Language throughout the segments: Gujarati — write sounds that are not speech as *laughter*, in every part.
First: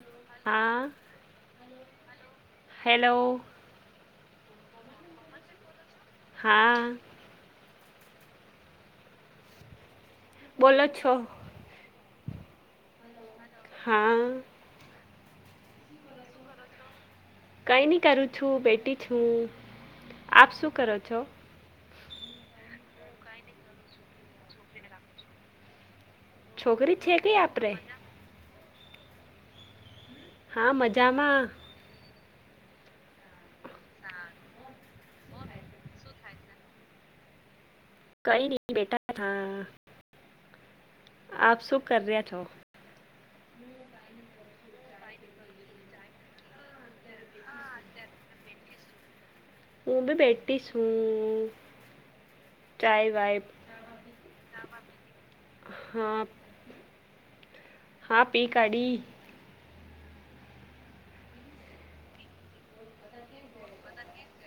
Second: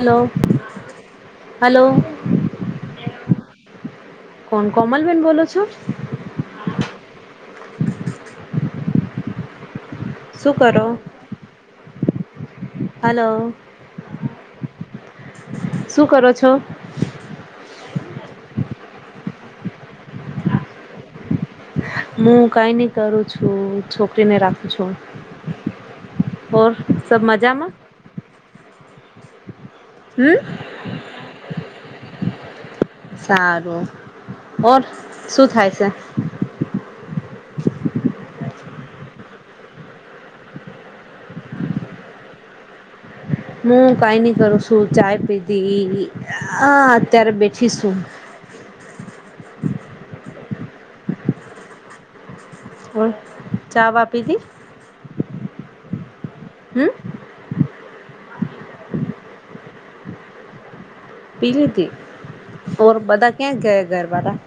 હલો હા હલો. હેલો કોણ કોમલ બેન બોલો છો? હા. શું કરો બોલો છો હલો હા શું કરો છો? કઈની કરું છું, બેઠી છું, આપ શું કરો છો? હું કાંઈ નઈ કરું છું, છોકરીને રાખું છું. ઓર છોકરી છે સબ કઈ આપણે મજામાં. હમ હા મજામાં સારું, ઓર શું થાય છે? કઈ નઈ બેઠા હતા. આપ શું કર રહ્યા છો? હું કાંઇની કરું છું ચાય પીધી હ અત્યારે બેઠીશું હું બી બેઠી છું હ ચાય વાય ચા વા પીધી? હા હમ્મ હા પી કાડી. પી લીધી, ઓર બધા ક્યાં ગયા ઘરવાળા?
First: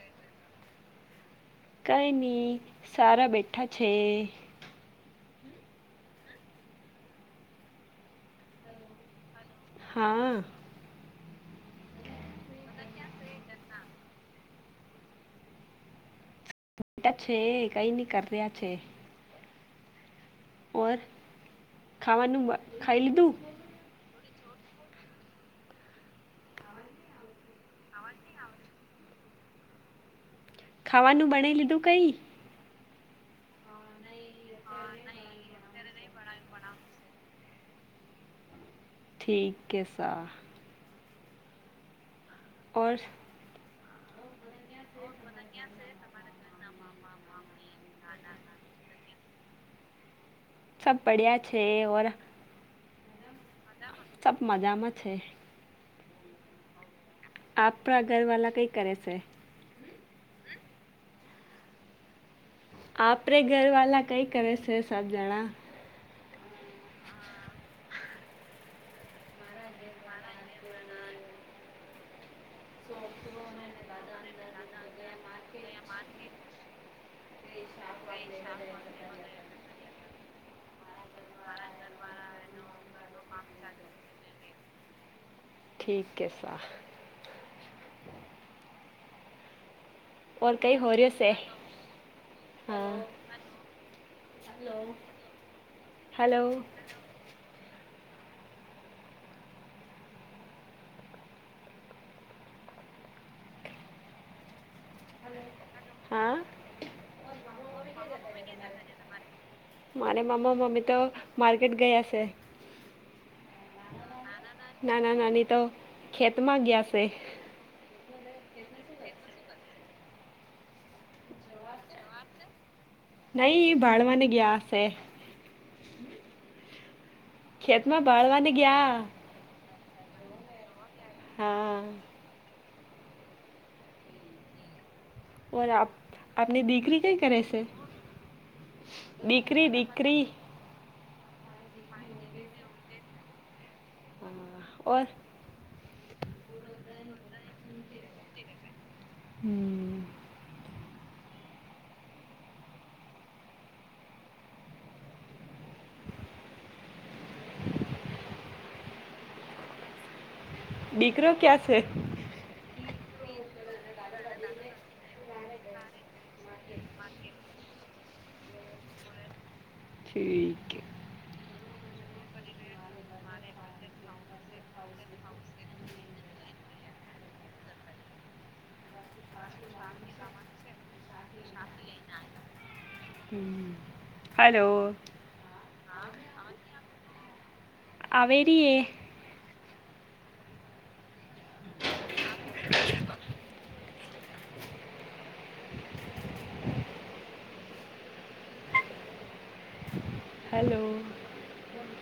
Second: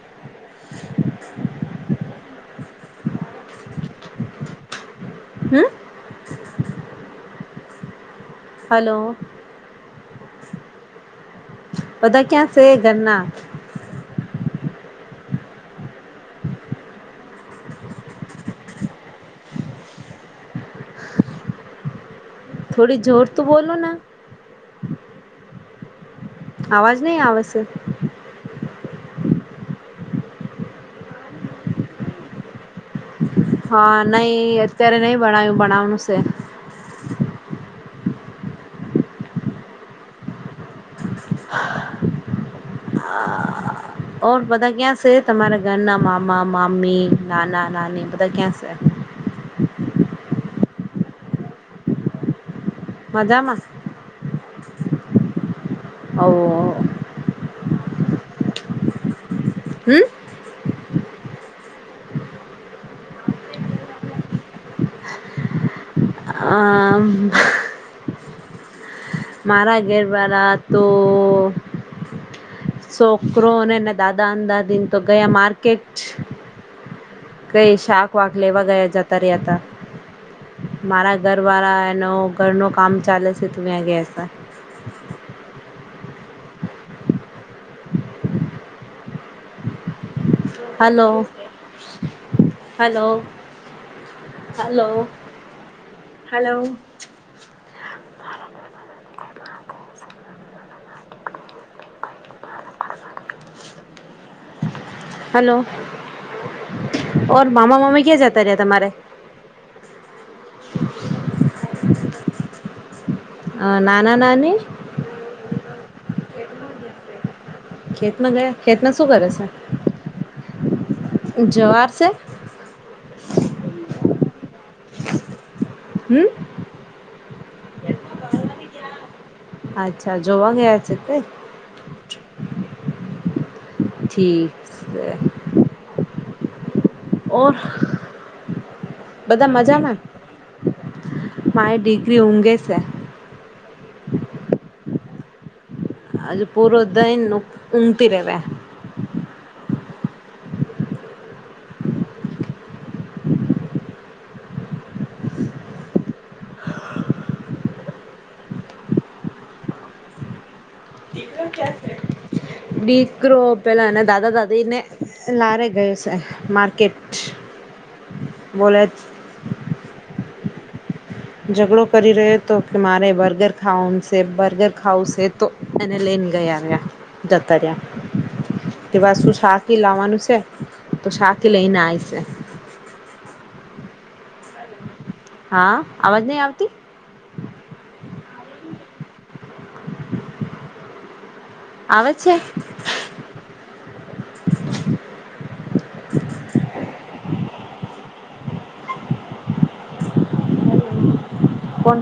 કઈની સારા બેઠા છે. હમ્મ હલો હા બધા ક્યાં છે ઘરના? બેઠા છે, કઈ ન કર રહ્યા છે? ઓર ખાવાનું બ- થોડી ખાઈ જોર લીધું તું બોલોને અવાજ નહી આવેશે. ખાવાનું બના લીધું કઈ હા નહી અત્યારે નહી બણાયું બનાવાનું સે. ઠીક કે સા *inaudible* ઓર. ઓર બધા ક્યાં છે? મારા ઘરના મામા મામી, નાના નાની, બધા ક્યાં છે? *inaudible* સબ બડિયા છે ઓર મજામાં. સબ મજામાં છે આવો અ આપણા ઘર વાલા કઈ કરે છે. હમ. આપરે ઘર વાલા કઈ કરે છે સબ જણા આમ. મારા ઘેર વારા તો શોકરો અને એના દાદા અં દાદીન તો ગયા મારકેટ કઈ શાક વાક લેવા ગયા જતા રહ્યા હતા મારા ઘર વાળા એનો ઘરનો કામ ચાલે છે તો ત્યાં ગયા છે. તા ઠીક કે સા ઓર કંઈ હો હાલો રહ્યો છે હા હાલો. હાલો હલો હાલો. હાલો. હા મામા મામી ક્યાં જતા રહ્યા તમારે મારે મામા મામી તો માર્કેટ ગયા છે. અ નાના નાની તે ખેતમાં ગયા ખેતમાં શું કરે છે. જવાબ છે. નહી ભાળમાની ગીયા શે હમ. ખેતમાં ભાળવાની ગયા અચ્છા જવા ગયા છે તે હા ઠીક છે. ઓર આપ આપને દીકરી તે કરે ઓર છે બધા દીકરી મજામાં દીકરી મારી દીકરી ઊંઘે છે. હા ઓર. હજો પૂરો દયન ઊગતી રેવા હમ. દીકરો ક્યાં છે. દીકરો પેલા દાદા દાદીને લારે ગયો છે માર્કેટ બોલે. એકક. ઝઘડો કરી રહ્યો તો કે મારે બર્ગર ખાવુ છે, બર્ગર ખાવું છે, તો એને લઈને ગયા જતા રીયા કેવા શું શાકી લાવવાનું છે, તો શાકી લઈને આય છે. હાલો. હા અવાજ નય આવતી આવે રી એે આવે છેે. હલો. કોણ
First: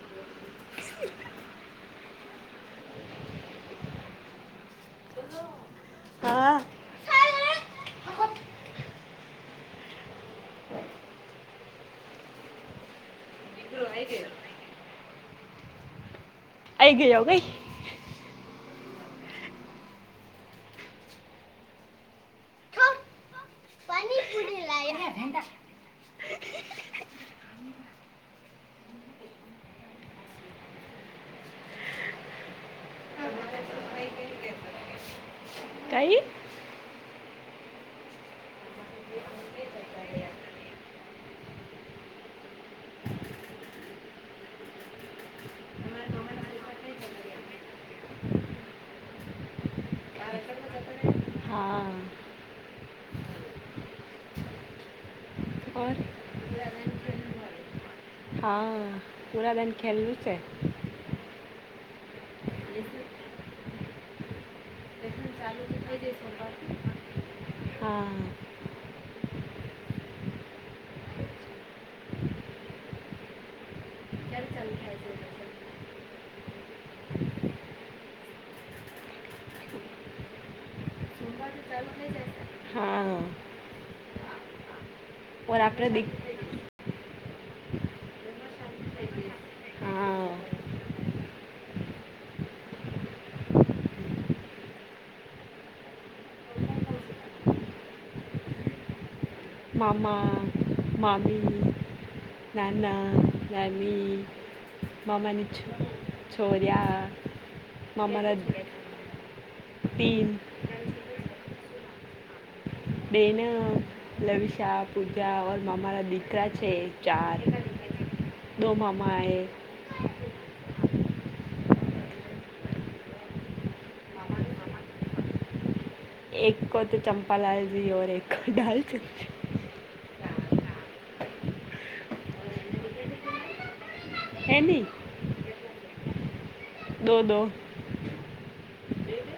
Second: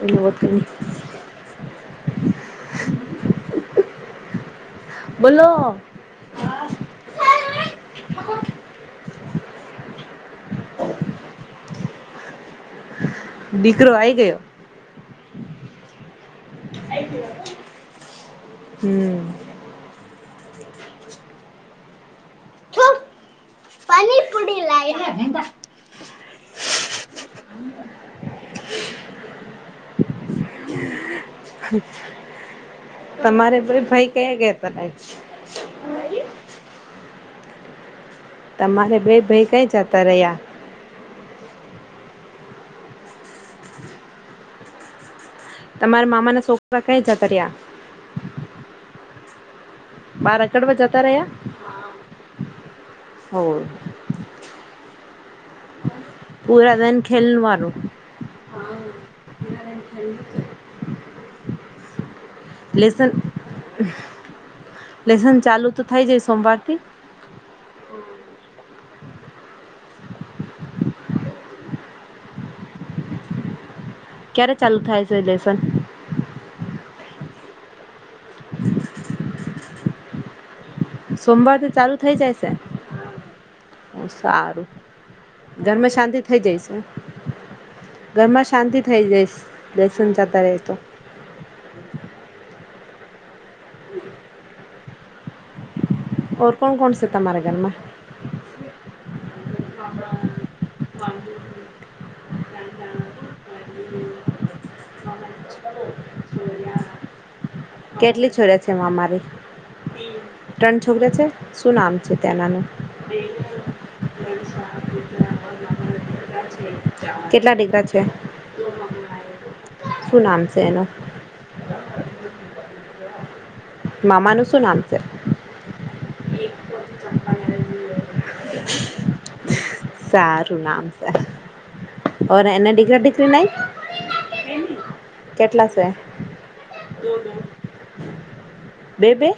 એ *inaudible* કરની બોલો હા *inaudible* દીકરો આઈ ગયો આઈ ગયો જાગઈ હમ્ ચુપ પનીપુડી લઈ *unintelligible* તમારે ભાઈ ભાઈ કયા ગયા ત કઈ તમારે ભાઈ ભાઈ કઈ જતા રહ્યા તમારા મામાના છોખ કઈ *inaudible* કર્યા બારકડમાં જતા હા રહ્યા હો ઓર પુરા દન ખેલ વાનું હા પુરા દન ખેલલું છે લેસન લેસન ચાલુ તો થાય જાય સોમવારથી હા *inaudible* ક્યારે ચાલુ થાય છે લેસન *unintelligible* સોમવાર તો ચાલુ થઇ જાય હા છે સારું ઓર ધરમ આપડે દી શાંતિ થઇ જાય છે ઘરમાં શાંતિ થઈ લેસન હા જતા રહેતો *inaudible* *unintelligible* ઓર કોણ કોણ સ તામાંરા ઘરમાં મામા મામી નાના નાની મમની છો છોર્યા કેટલી મામાના છોરે છે એ અમારી તીન ત્રણ છોરી શું નામ છે તેનાનું બેન લવિશા પૂજા મમા રદી અકરા છે ચાર કેટલા દીકરા છે દો મામાએ શું નામ છે એનો મમાનું શું નામ છે એકકો તો ચંપા લાલ જી ર એક દાલ ચંદ જી સારું નામ સરર ઔર એના ડિગરાિગ્રી નહિ હેની કેટલા છે દો બે બે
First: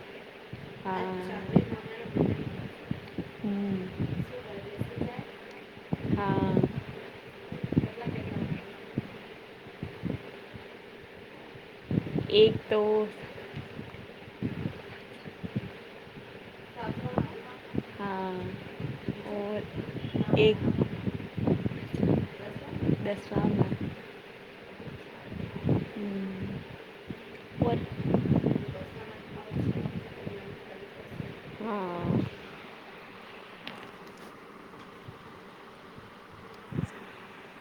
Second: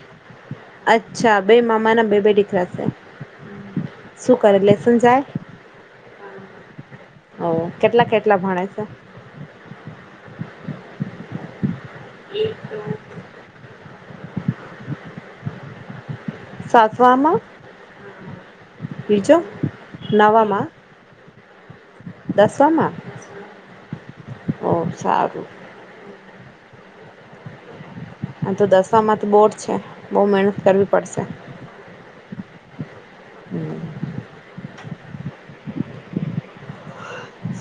અચ્છા હા બે મામા ના બે બે દીખરાશે હમ, શું કરે લસન જાય હો કેટલા કેટલા ભણે છે એક તો સાસવાવામાં બીજો નાવામાં દસવામાં ઓ સારું આ તો દશામાં તો બોર્ડ છે બહુ મહેનત કરવી પડશે હમ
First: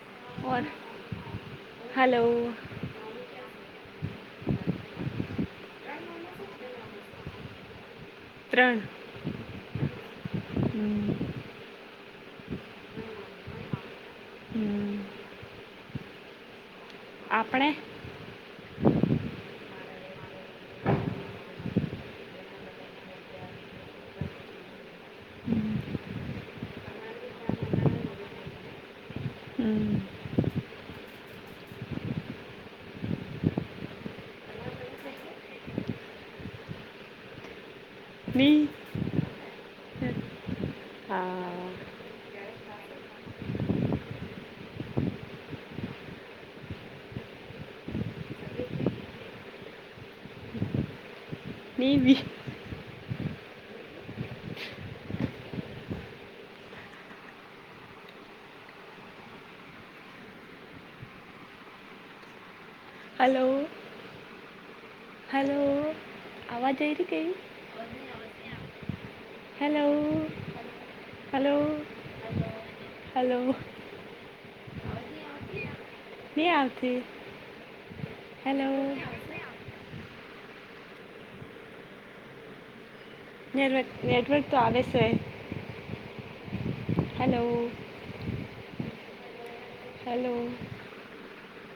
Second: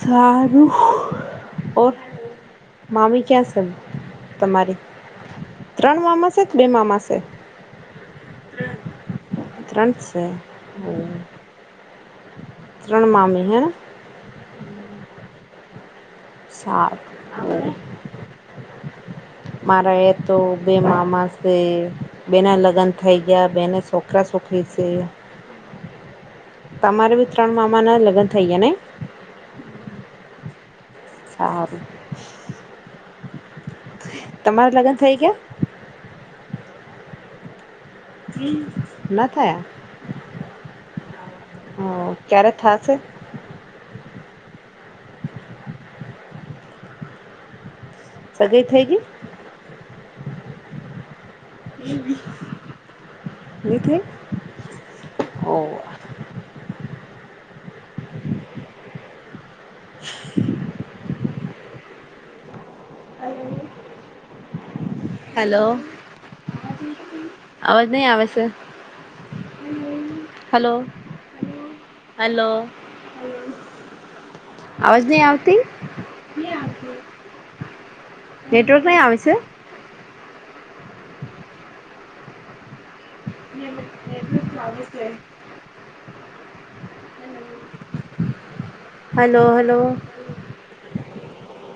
સારું ઓર હલો મામી ક્યાં સર તમારી ત્રણ મામાસે કે બે મામાસે? ત્રણ ત્રણ સે ત્રણ માામી હેના? સા આપણે મારા એ તો બે મામા છે બે ના લગ્ન થઈ ગયા બેને છોકરા છોકરી સે હમ્મ તમારે બી ત્રણ મામાના લગ્ન થઈ ગયા ને? સારુ તમારા લગન થઈ ગયા? ની ના થયા? હ હા ક્યારે થાશે? સગાઈ થઈ ગઈ? મેં બી નઈ થઈ હો હ હલો હલો અવાજ આ રહી કઈ? નઈ આવસ hello hello hello hello hello અવાજ નઈ આવતી? નઈ આવતી હેલો નેટવર્ક નહી આવશે નેટવર્ક નેટવર્ક તો આવે સે hello hello hello hello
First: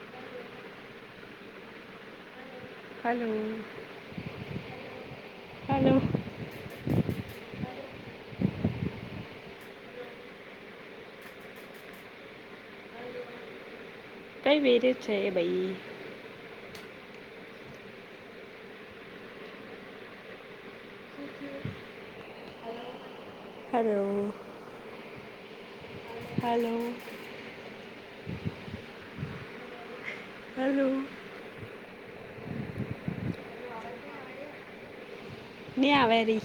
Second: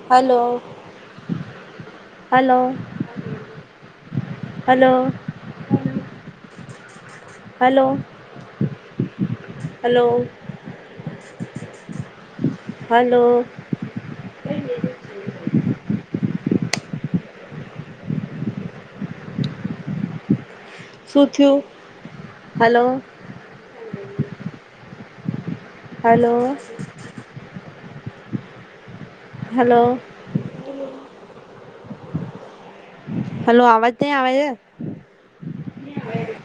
hello hello hello hello hello hello hello hello કઈ વેરે જ છે એ બઈ શું થયું hello hello hello hello hello hello અવાજ નહી આવે એ ને આવે રી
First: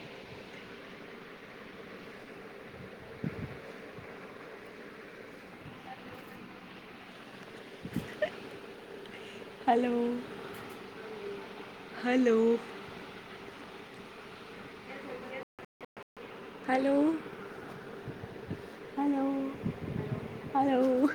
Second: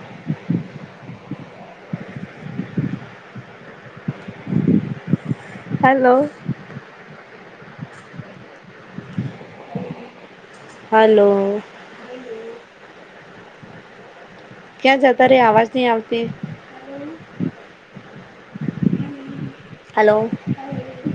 *inaudible* હલો હલો હલો હલો ક્યાં જતા રે અવાજ નહ આવતી હલોલો હલો હલો